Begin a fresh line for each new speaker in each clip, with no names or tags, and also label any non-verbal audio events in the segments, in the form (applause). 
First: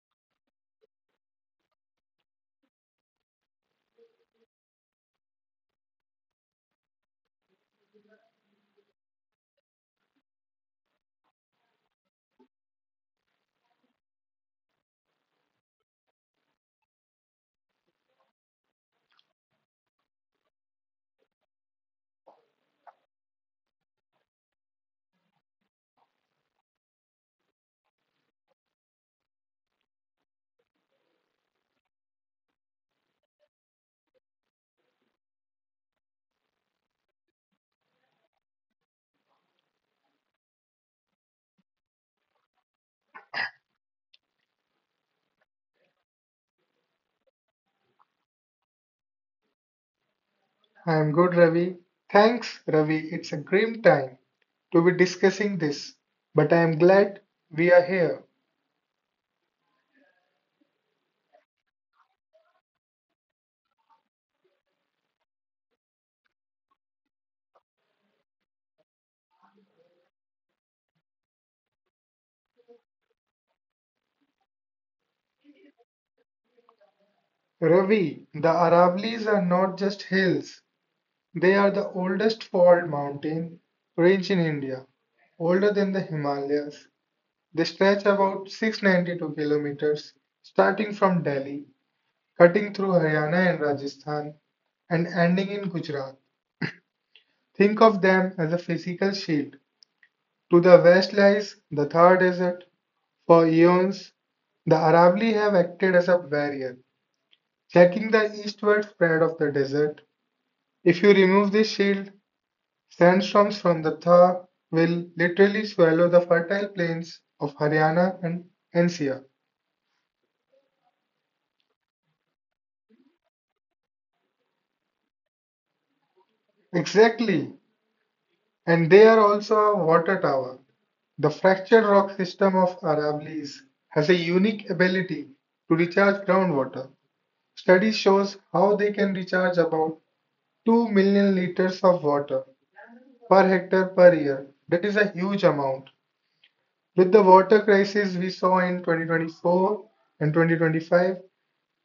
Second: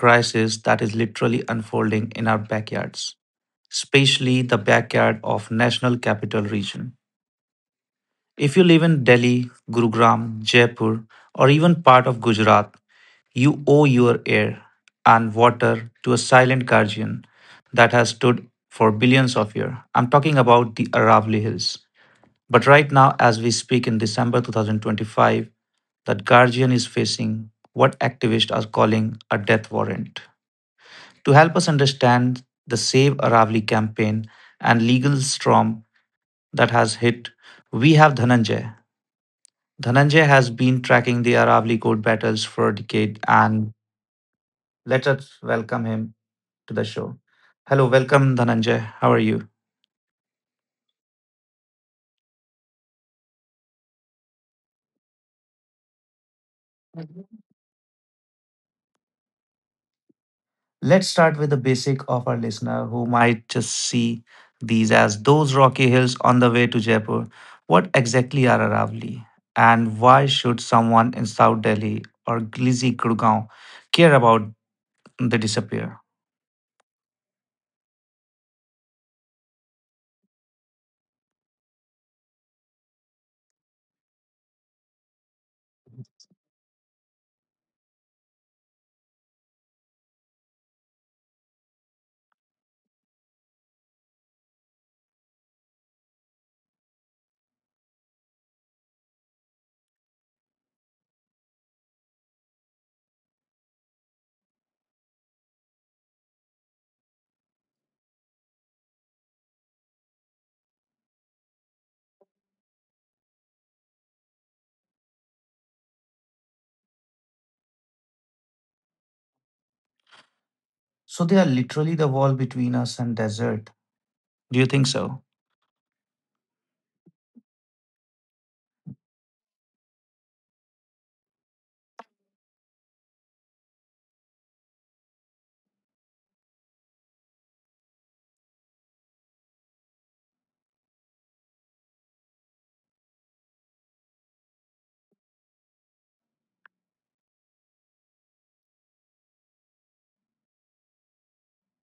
crisis that is literally unfolding in our backyards, especially the backyard of National Capital Region. If you live in Delhi, Gurugram, Jaipur, or even part of Gujarat, you owe your air and water to a silent guardian that has stood for billions of years. I'm talking about the Aravali Hills. But right now, as we speak in December 2025, that Guardian is facing what activists are calling a death warrant. To help us understand the Save Aravali campaign and legal storm that has hit, we have Dhananjay. Dhananjay has been tracking the Aravali court battles for a decade, and let us welcome him to the show. Hello, welcome, Dhananjay. How are you?
I am good, Ravi. Thanks, Ravi. It's a grim time to be discussing this, but I am glad we are here.
Let's start with the basic of our listener who might just see these as those rocky hills on the way to Jaipur. What exactly are Aravalli? And why should someone in South Delhi or Glizi Gurgaon care about the disappear?
Ravi, the Aravallis are not just hills, they are the oldest fault mountain range in India, older than the Himalayas. They stretch about 692 kilometers, starting from Delhi, cutting through Haryana and Rajasthan, and ending in Gujarat. Think of them as a physical shield. To the west lies the Thar Desert. For eons, the Aravali have acted as a barrier, checking the eastward spread of the desert. If you remove this shield, sandstorms from the Thar will literally swallow the fertile plains of Haryana and NCR.
So they are literally the wall between us and desert. Do you think so?
Exactly, and they are also a water tower. The fractured rock system of Aravallis has a unique ability to recharge groundwater. Study shows how they can recharge about 2 million liters of water per hectare per year. That is a huge amount. With the water crisis we saw in 2024 and 2025,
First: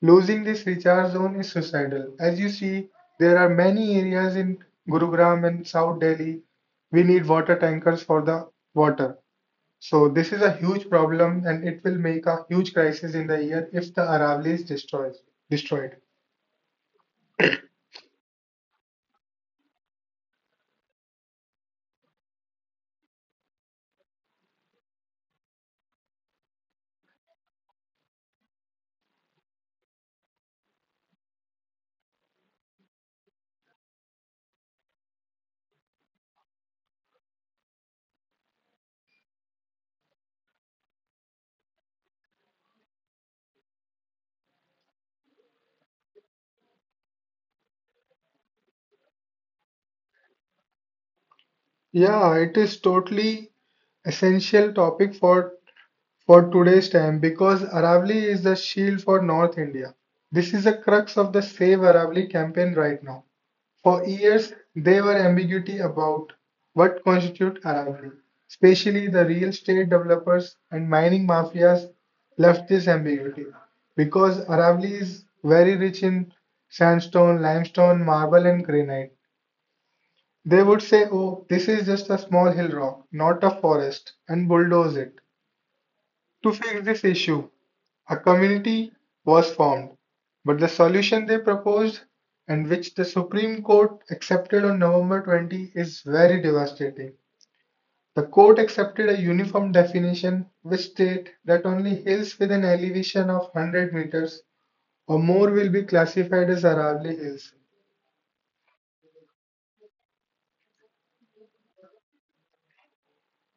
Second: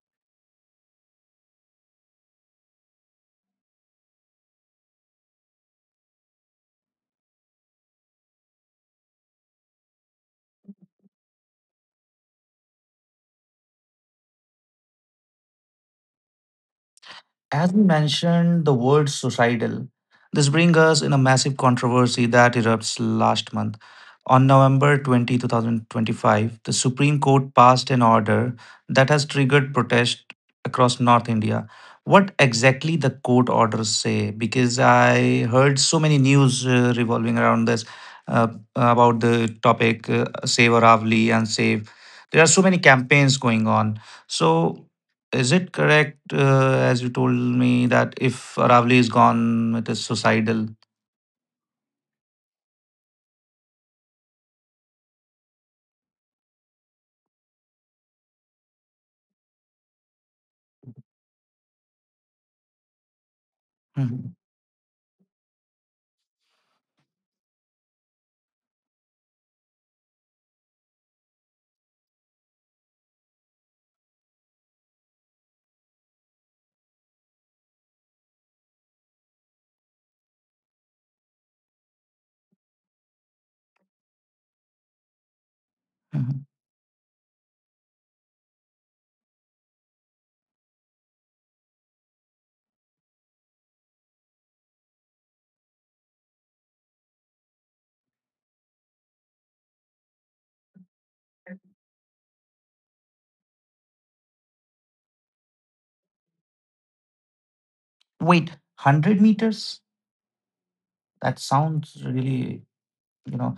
losing this recharge zone is suicidal. As you see, there are many areas in Gurugram and South Delhi we need water tankers for the water. So this is a huge problem and it will make a huge crisis in the year if the Aravalli is destroyed. Destroyed.
As we mentioned the word suicidal, this brings us in a massive controversy that erupts last month. On November 20, 2025, the Supreme Court passed an order that has triggered protest across North India. What exactly the court orders say? Because I heard so many news revolving around this uh, about the topic Save Aravli and Save. There are so many campaigns going on. So is it correct, as you told me, that if Aravali is gone, it is suicidal?
Yeah, it is totally essential topic for today's time because Aravali is the shield for North India. This is the crux of the Save Aravali campaign right now. For
Mhm,
years, there were ambiguity about what constitute Aravali. Especially the real estate developers and mining mafias left this ambiguity because Aravali is very rich in sandstone, limestone, marble, and granite. They would say, oh, this is just a small hill rock, not a forest, and bulldoze it.
mhm.
To fix this issue, a community was formed, but the solution they proposed, and which the Supreme Court accepted on November 20, is very devastating. The court accepted a uniform definition which states that only hills with an elevation of 100 meters or more will be classified as Aravalli Hills.
Wait, 100 meters? That sounds really, you know.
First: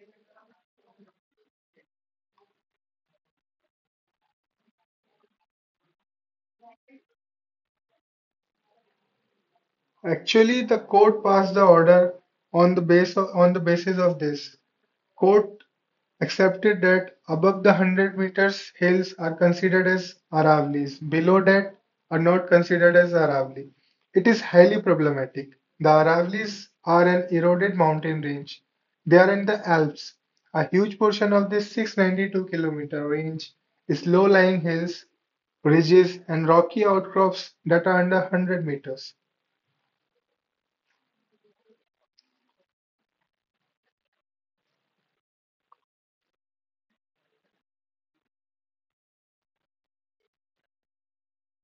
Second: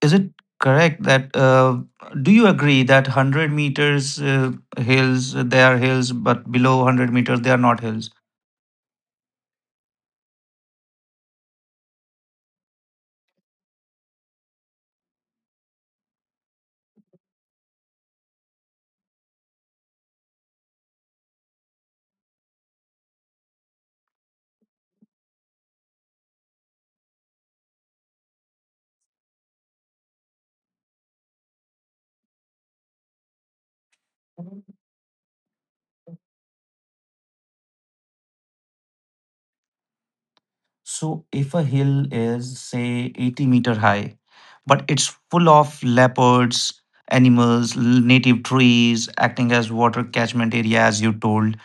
Is it correct that, do you agree that 100 meters hills, they are hills, but below 100 meters, they are not hills?
Actually, the court passed the order on the basis of this. Court accepted that above the 100 meters hills are considered as Aravallis, below that are not considered as Aravalli. It is highly problematic. The Aravallis are an eroded mountain range. They are in the Alps. A huge portion of this 692-kilometer range is low-lying hills, ridges, and rocky outcrops that are under 100 meters.
So if a hill is, say, 80-meter high, but it's full of leopards, animals, native trees acting as water catchment area, as you told,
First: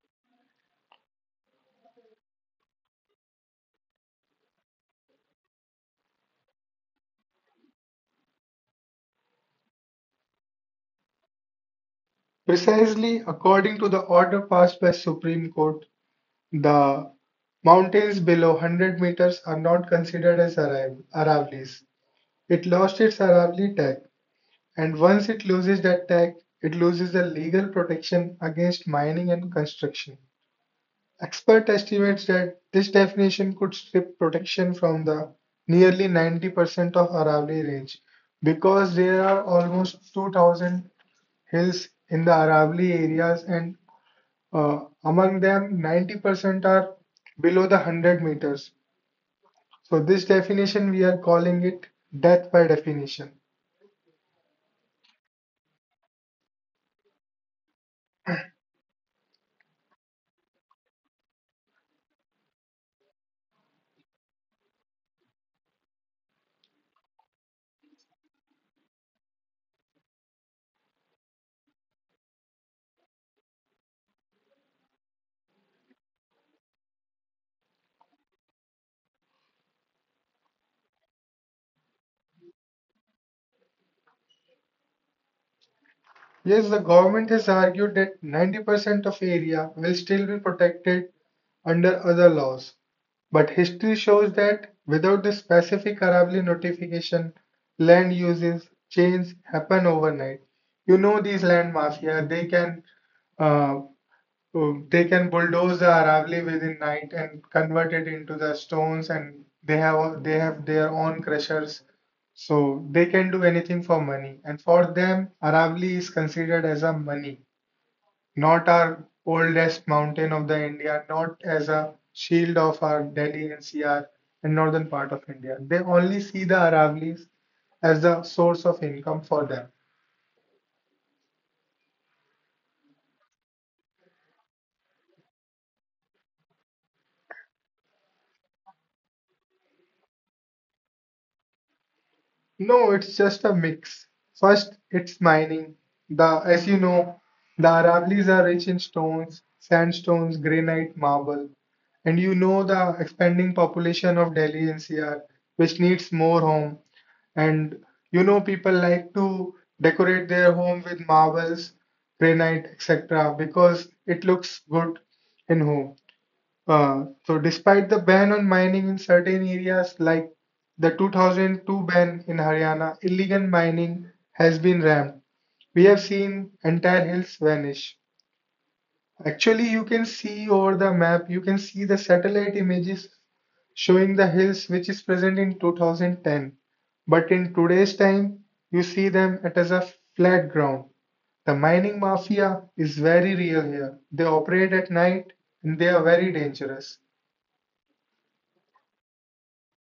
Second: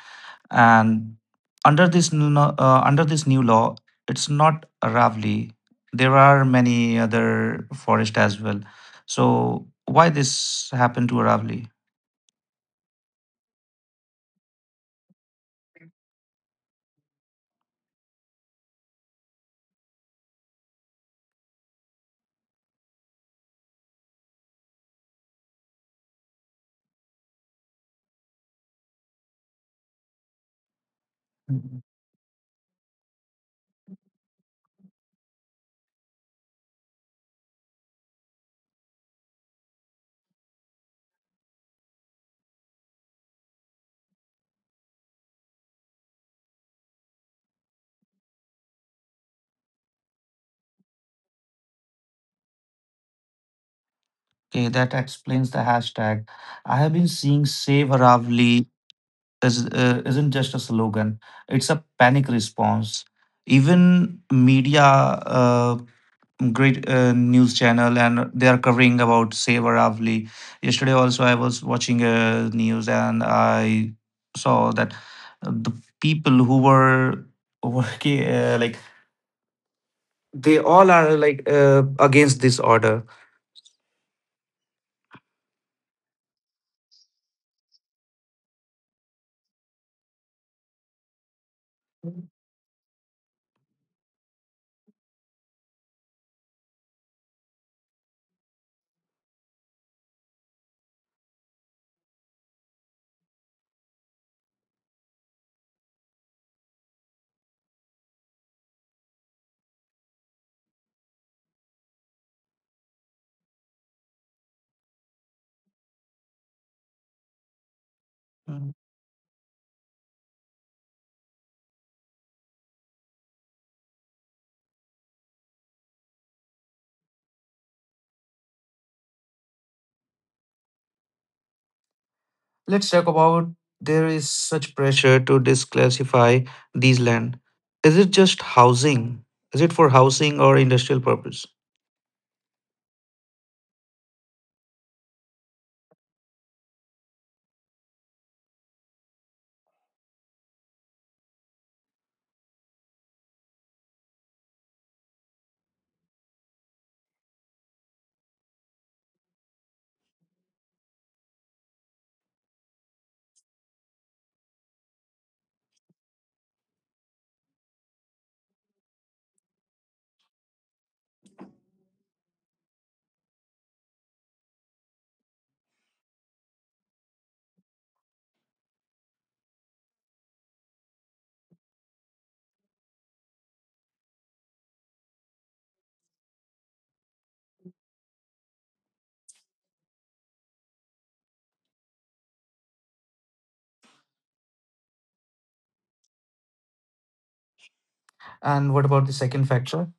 and under this new law, it's not Aravali. There are many other forest as well. So why this happened to Aravali?
Precisely according to the order passed by Supreme Court, the mountains below 100 meters are not considered as Aravallis. It lost its Aravalli tag, and once it loses that tag, it loses the legal protection against mining and construction. Expert
Mhm.
estimates that this definition could strip protection from the nearly 90% of Aravalli range because there are almost 2000 hills in the Aravalli areas and uh, among them, 90% are below the 100 meters. So, this definition we are calling it death by definition.
Okay, that explains the hashtag. I have been seeing Save Aravali is, isn't just a slogan, it's a panic response. Even media, great news channel, and they are covering about Saver Avli. Yesterday, also, I was watching news and I saw that the people who were working, like, they all are like against this order.
Yes, the government has argued that 90% of area will still be protected under other laws. But history shows that without the specific Arabli notification, land uses change happen overnight. You know these land mafia, they can uh, So they can bulldoze the Aravali within night and convert it into the stones, and they have their own crushers, so they can do anything for money. And for them, Aravali is considered as a money, not our oldest mountain of the India, not as a shield of our Delhi NCR and northern part of India. They only see the Aravalis as the source of income for them.
Let's talk about there is such pressure to disclassify these land. Is it just housing? Is it for housing or industrial purpose?
No, it's just a mix. First, it's mining. The, as you know, the Aravallis are rich in stones, sandstones, granite, marble. And you know the expanding population of Delhi NCR, which needs more home. And you know people like to decorate their home with marbles, granite, etc. because it looks good in home. So despite the ban on mining in certain areas like the 2002 ban in Haryana, illegal mining has been ramped. We have seen entire hills vanish. Actually, you can see over the map, you can see the satellite images showing the hills which is present in 2010. But in today's time, you see them it as a flat ground. The mining mafia is very real here. They operate at night and they are very dangerous.
And what about the second factor?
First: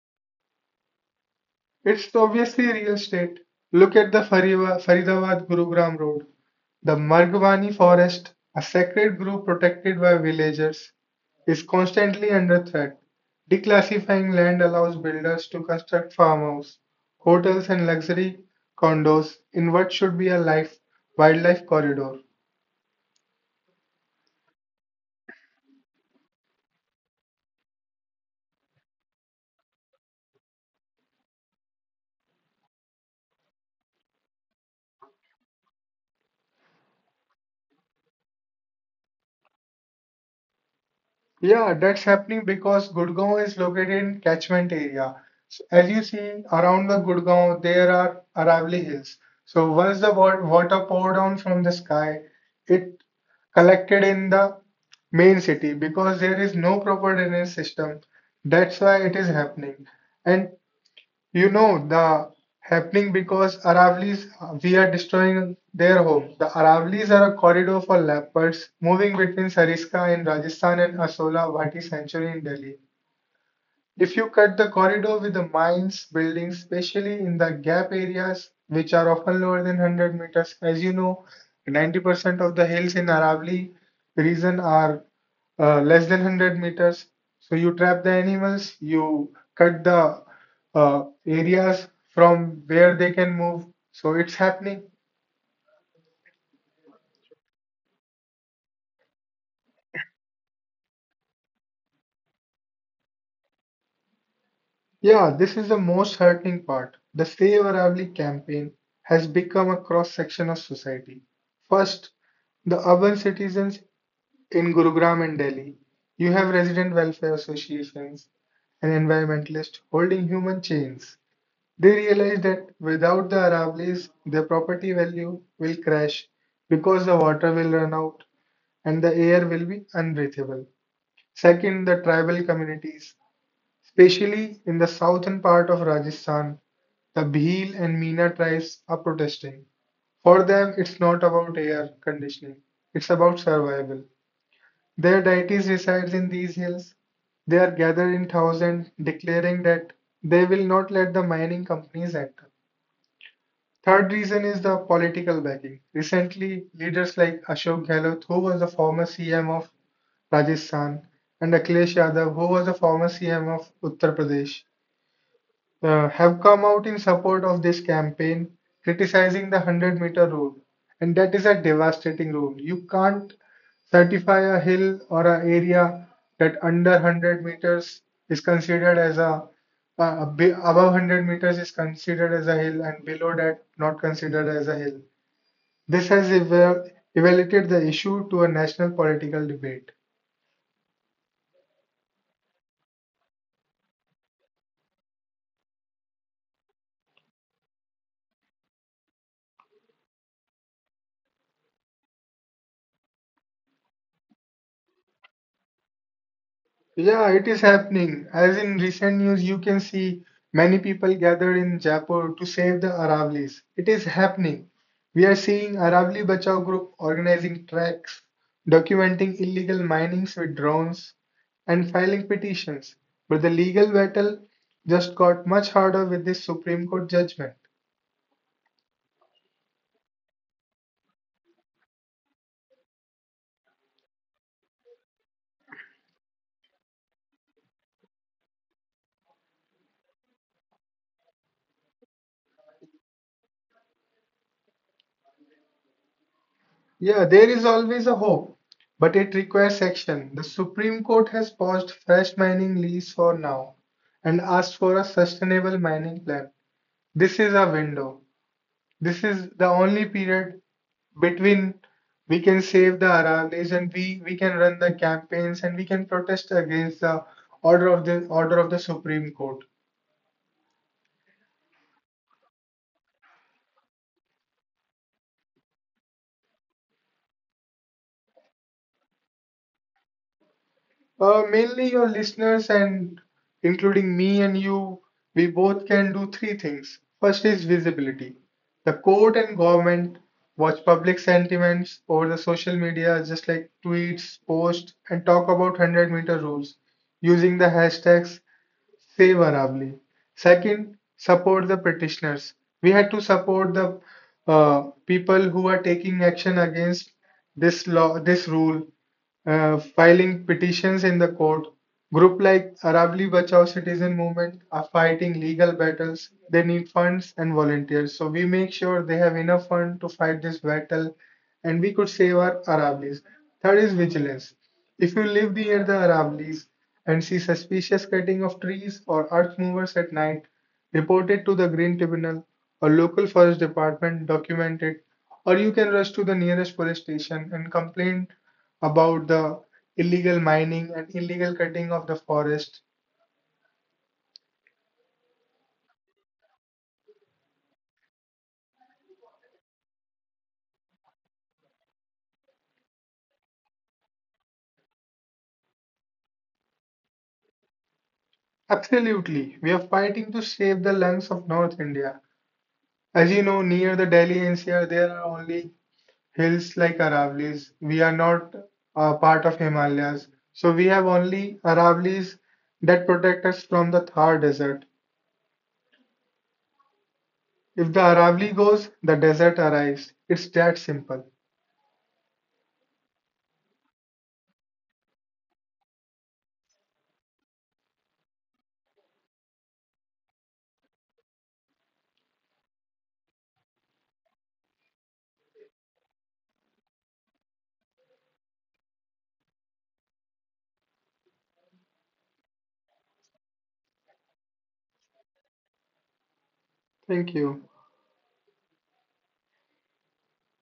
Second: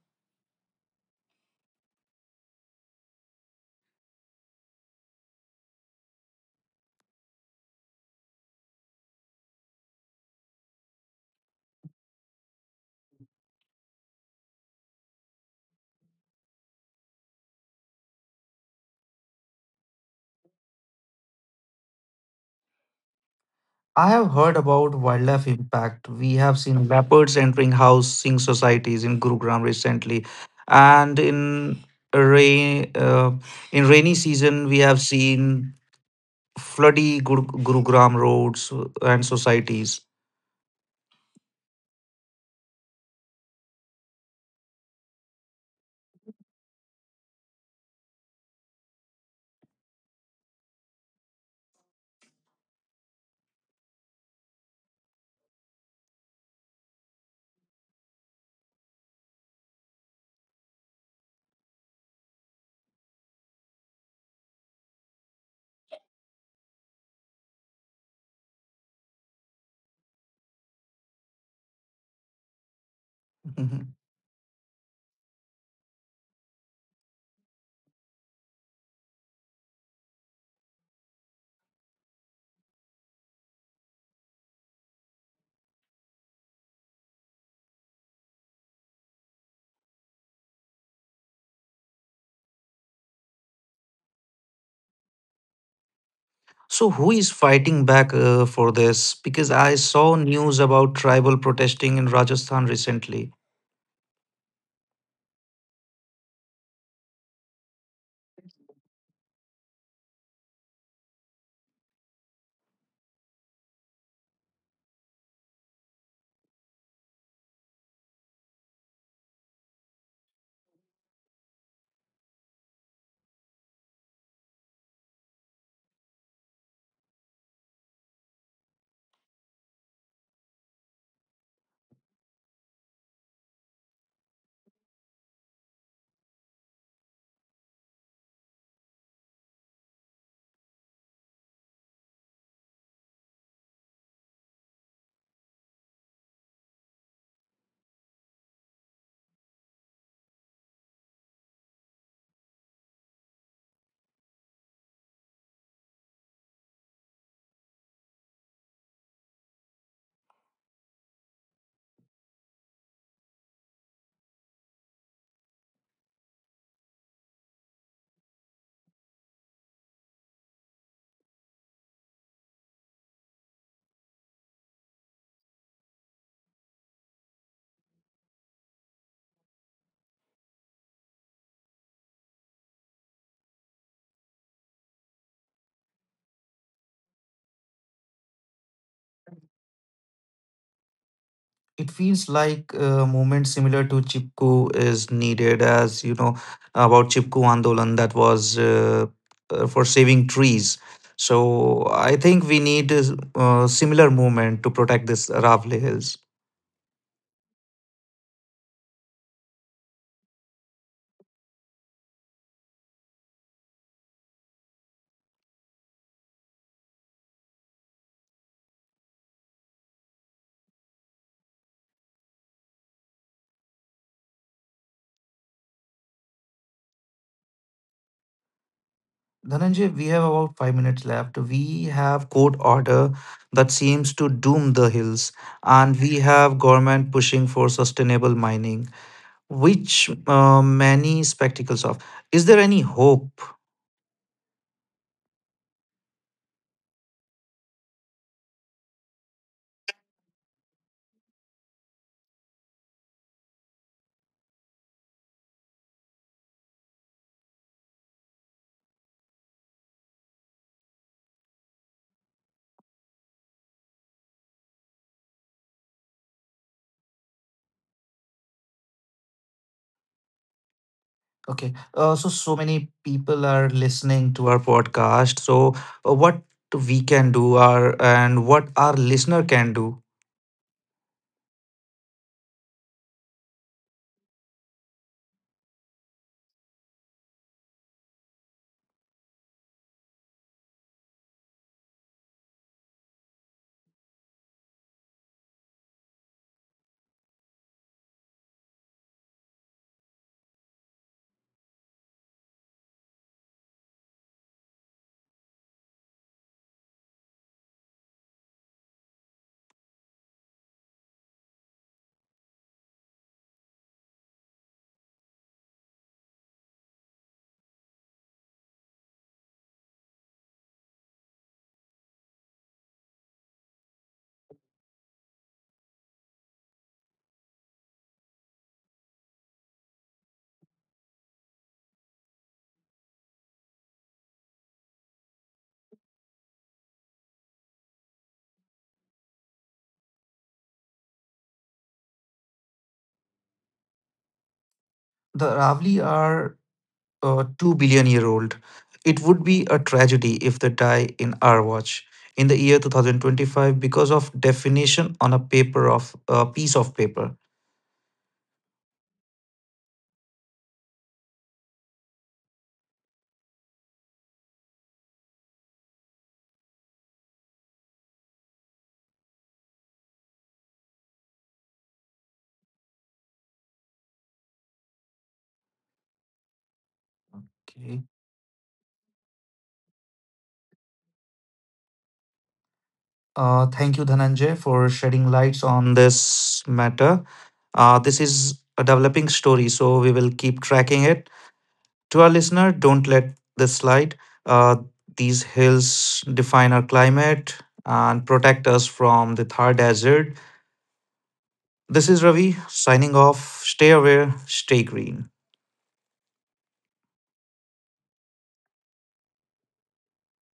It's obviously real estate. Look at the Faridabad-Gurugram road. The Margwani forest, a sacred grove protected by villagers, is constantly under threat. Declassifying land allows builders to construct farmhouses, hotels, and luxury condos in what should be a life wildlife corridor.
I have heard about wildlife impact. We have seen leopards entering housing societies in Gurugram recently, and in rain in rainy season we have seen Gurugram roads and societies.
Yeah, that's happening because Gurgaon is located in catchment area. So as you see around the Gurgaon, there are Aravalli Hills. So once the water poured down from the sky, it collected in the main city because there is no proper drainage system. That's why it is happening. And you know the happening because Aravli's. We are destroying their home. The Aravli's are a corridor for leopards moving between Sariska in Rajasthan and Asola Bhatti sanctuary in Delhi.
(laughs)
If you cut the corridor with the mines, buildings, especially in the gap areas, which are often lower than 100 meters, as you know, 90% of the hills in Aravali region are less than 100 meters. So you trap the animals, you cut the areas from where they can move. So it's happening.
So, who is fighting back for this? Because I saw news about tribal protesting in Rajasthan recently.
Yeah, this is the most hurting part. The Save Aravali campaign has become a cross section of society. First, the urban citizens in Gurugram and Delhi. You have resident welfare associations and environmentalists holding human chains. They realize that without the Aravalis, their property value will crash because the water will run out and the air will be unbreathable. Second, the tribal communities. Especially in the southern part of Rajasthan, the Bhil and Meena tribes are protesting. For them, it's not about air conditioning, it's about survival. Their deities resides in these hills. They are gathered in thousands, declaring that they will not let the mining companies enter. Third reason is the political backing. Recently, leaders like Ashok Gehlot, who was the former CM of Rajasthan, and Akhilesh Yadav, who was the former CM of Uttar Pradesh, have come out in support of this campaign, criticizing the 100-meter rule. And that is a devastating rule. You can't certify a hill or an area that under 100 meters is considered as a above 100 meters is considered as a hill and below that not considered as a hill. This has elevated the issue to a national political debate.
It feels like a movement similar to Chipku is needed, as you know about Chipku Andolan that was for saving trees. So, I think we need a similar movement to protect this Ravli Hills.
Yeah, it is happening. As in recent news, you can see many people gathered in Jaipur to save the Aravlis. It is happening. We are seeing Aravali Bachao group organizing tracks, documenting illegal minings with drones, and filing petitions. But the legal battle just got much harder with this Supreme Court judgment.
Dhananjay, we have about 5 minutes left. We have court order that seems to doom the hills, and we have government pushing for sustainable mining, which many spectacles of. Is there any hope?
Yeah, there is always a hope, but it requires action. The Supreme Court has paused fresh mining lease for now and asked for a sustainable mining plan. This is a window. This is the only period between we can save the Aravallis and we can run the campaigns and we can protest against the order of the Supreme Court.
Okay, so many people are listening to our podcast. So what we can do, our and what our listener can do.
Mainly your listeners and including me and you, we both can do three things. First is visibility. The court and government watch public sentiments over the social media, just like tweets, posts, and talk about 100-meter rules using the hashtags favorably. Second, support the petitioners. We had to support the people who are taking action against this law, this rule, filing petitions in the court. Group like Aravali Bachao Citizen Movement are fighting legal battles. They need funds and volunteers. So we make sure they have enough fund to fight this battle and we could save our Aravlis. Third is vigilance. If you live near the Aravallis and see suspicious cutting of trees or earth movers at night, report it to the Green Tribunal or local forest department, document it, or you can rush to the nearest police station and complain about the illegal mining and illegal cutting of the forest.
The Ravli are 2 billion year old. It would be a tragedy if they die in our watch in the year 2025 because of definition on a paper of a piece of paper.
Absolutely, we are fighting to save the lungs of North India. As you know, near the Delhi NCR, there are only hills like Aravallis, we are not part of Himalayas, so we have only Aravallis that protect us from the Thar desert. If
Okay.
the Aravalli goes, the desert arrives. It's that simple.
Thank you, Dhananjay, for shedding lights on this matter. This is a developing story, so we will keep tracking it. To our listener, don't let this slide. Uh, these hills define our climate and protect us from the Thar Desert. This is Ravi signing off. Stay aware, stay green.
Thank you.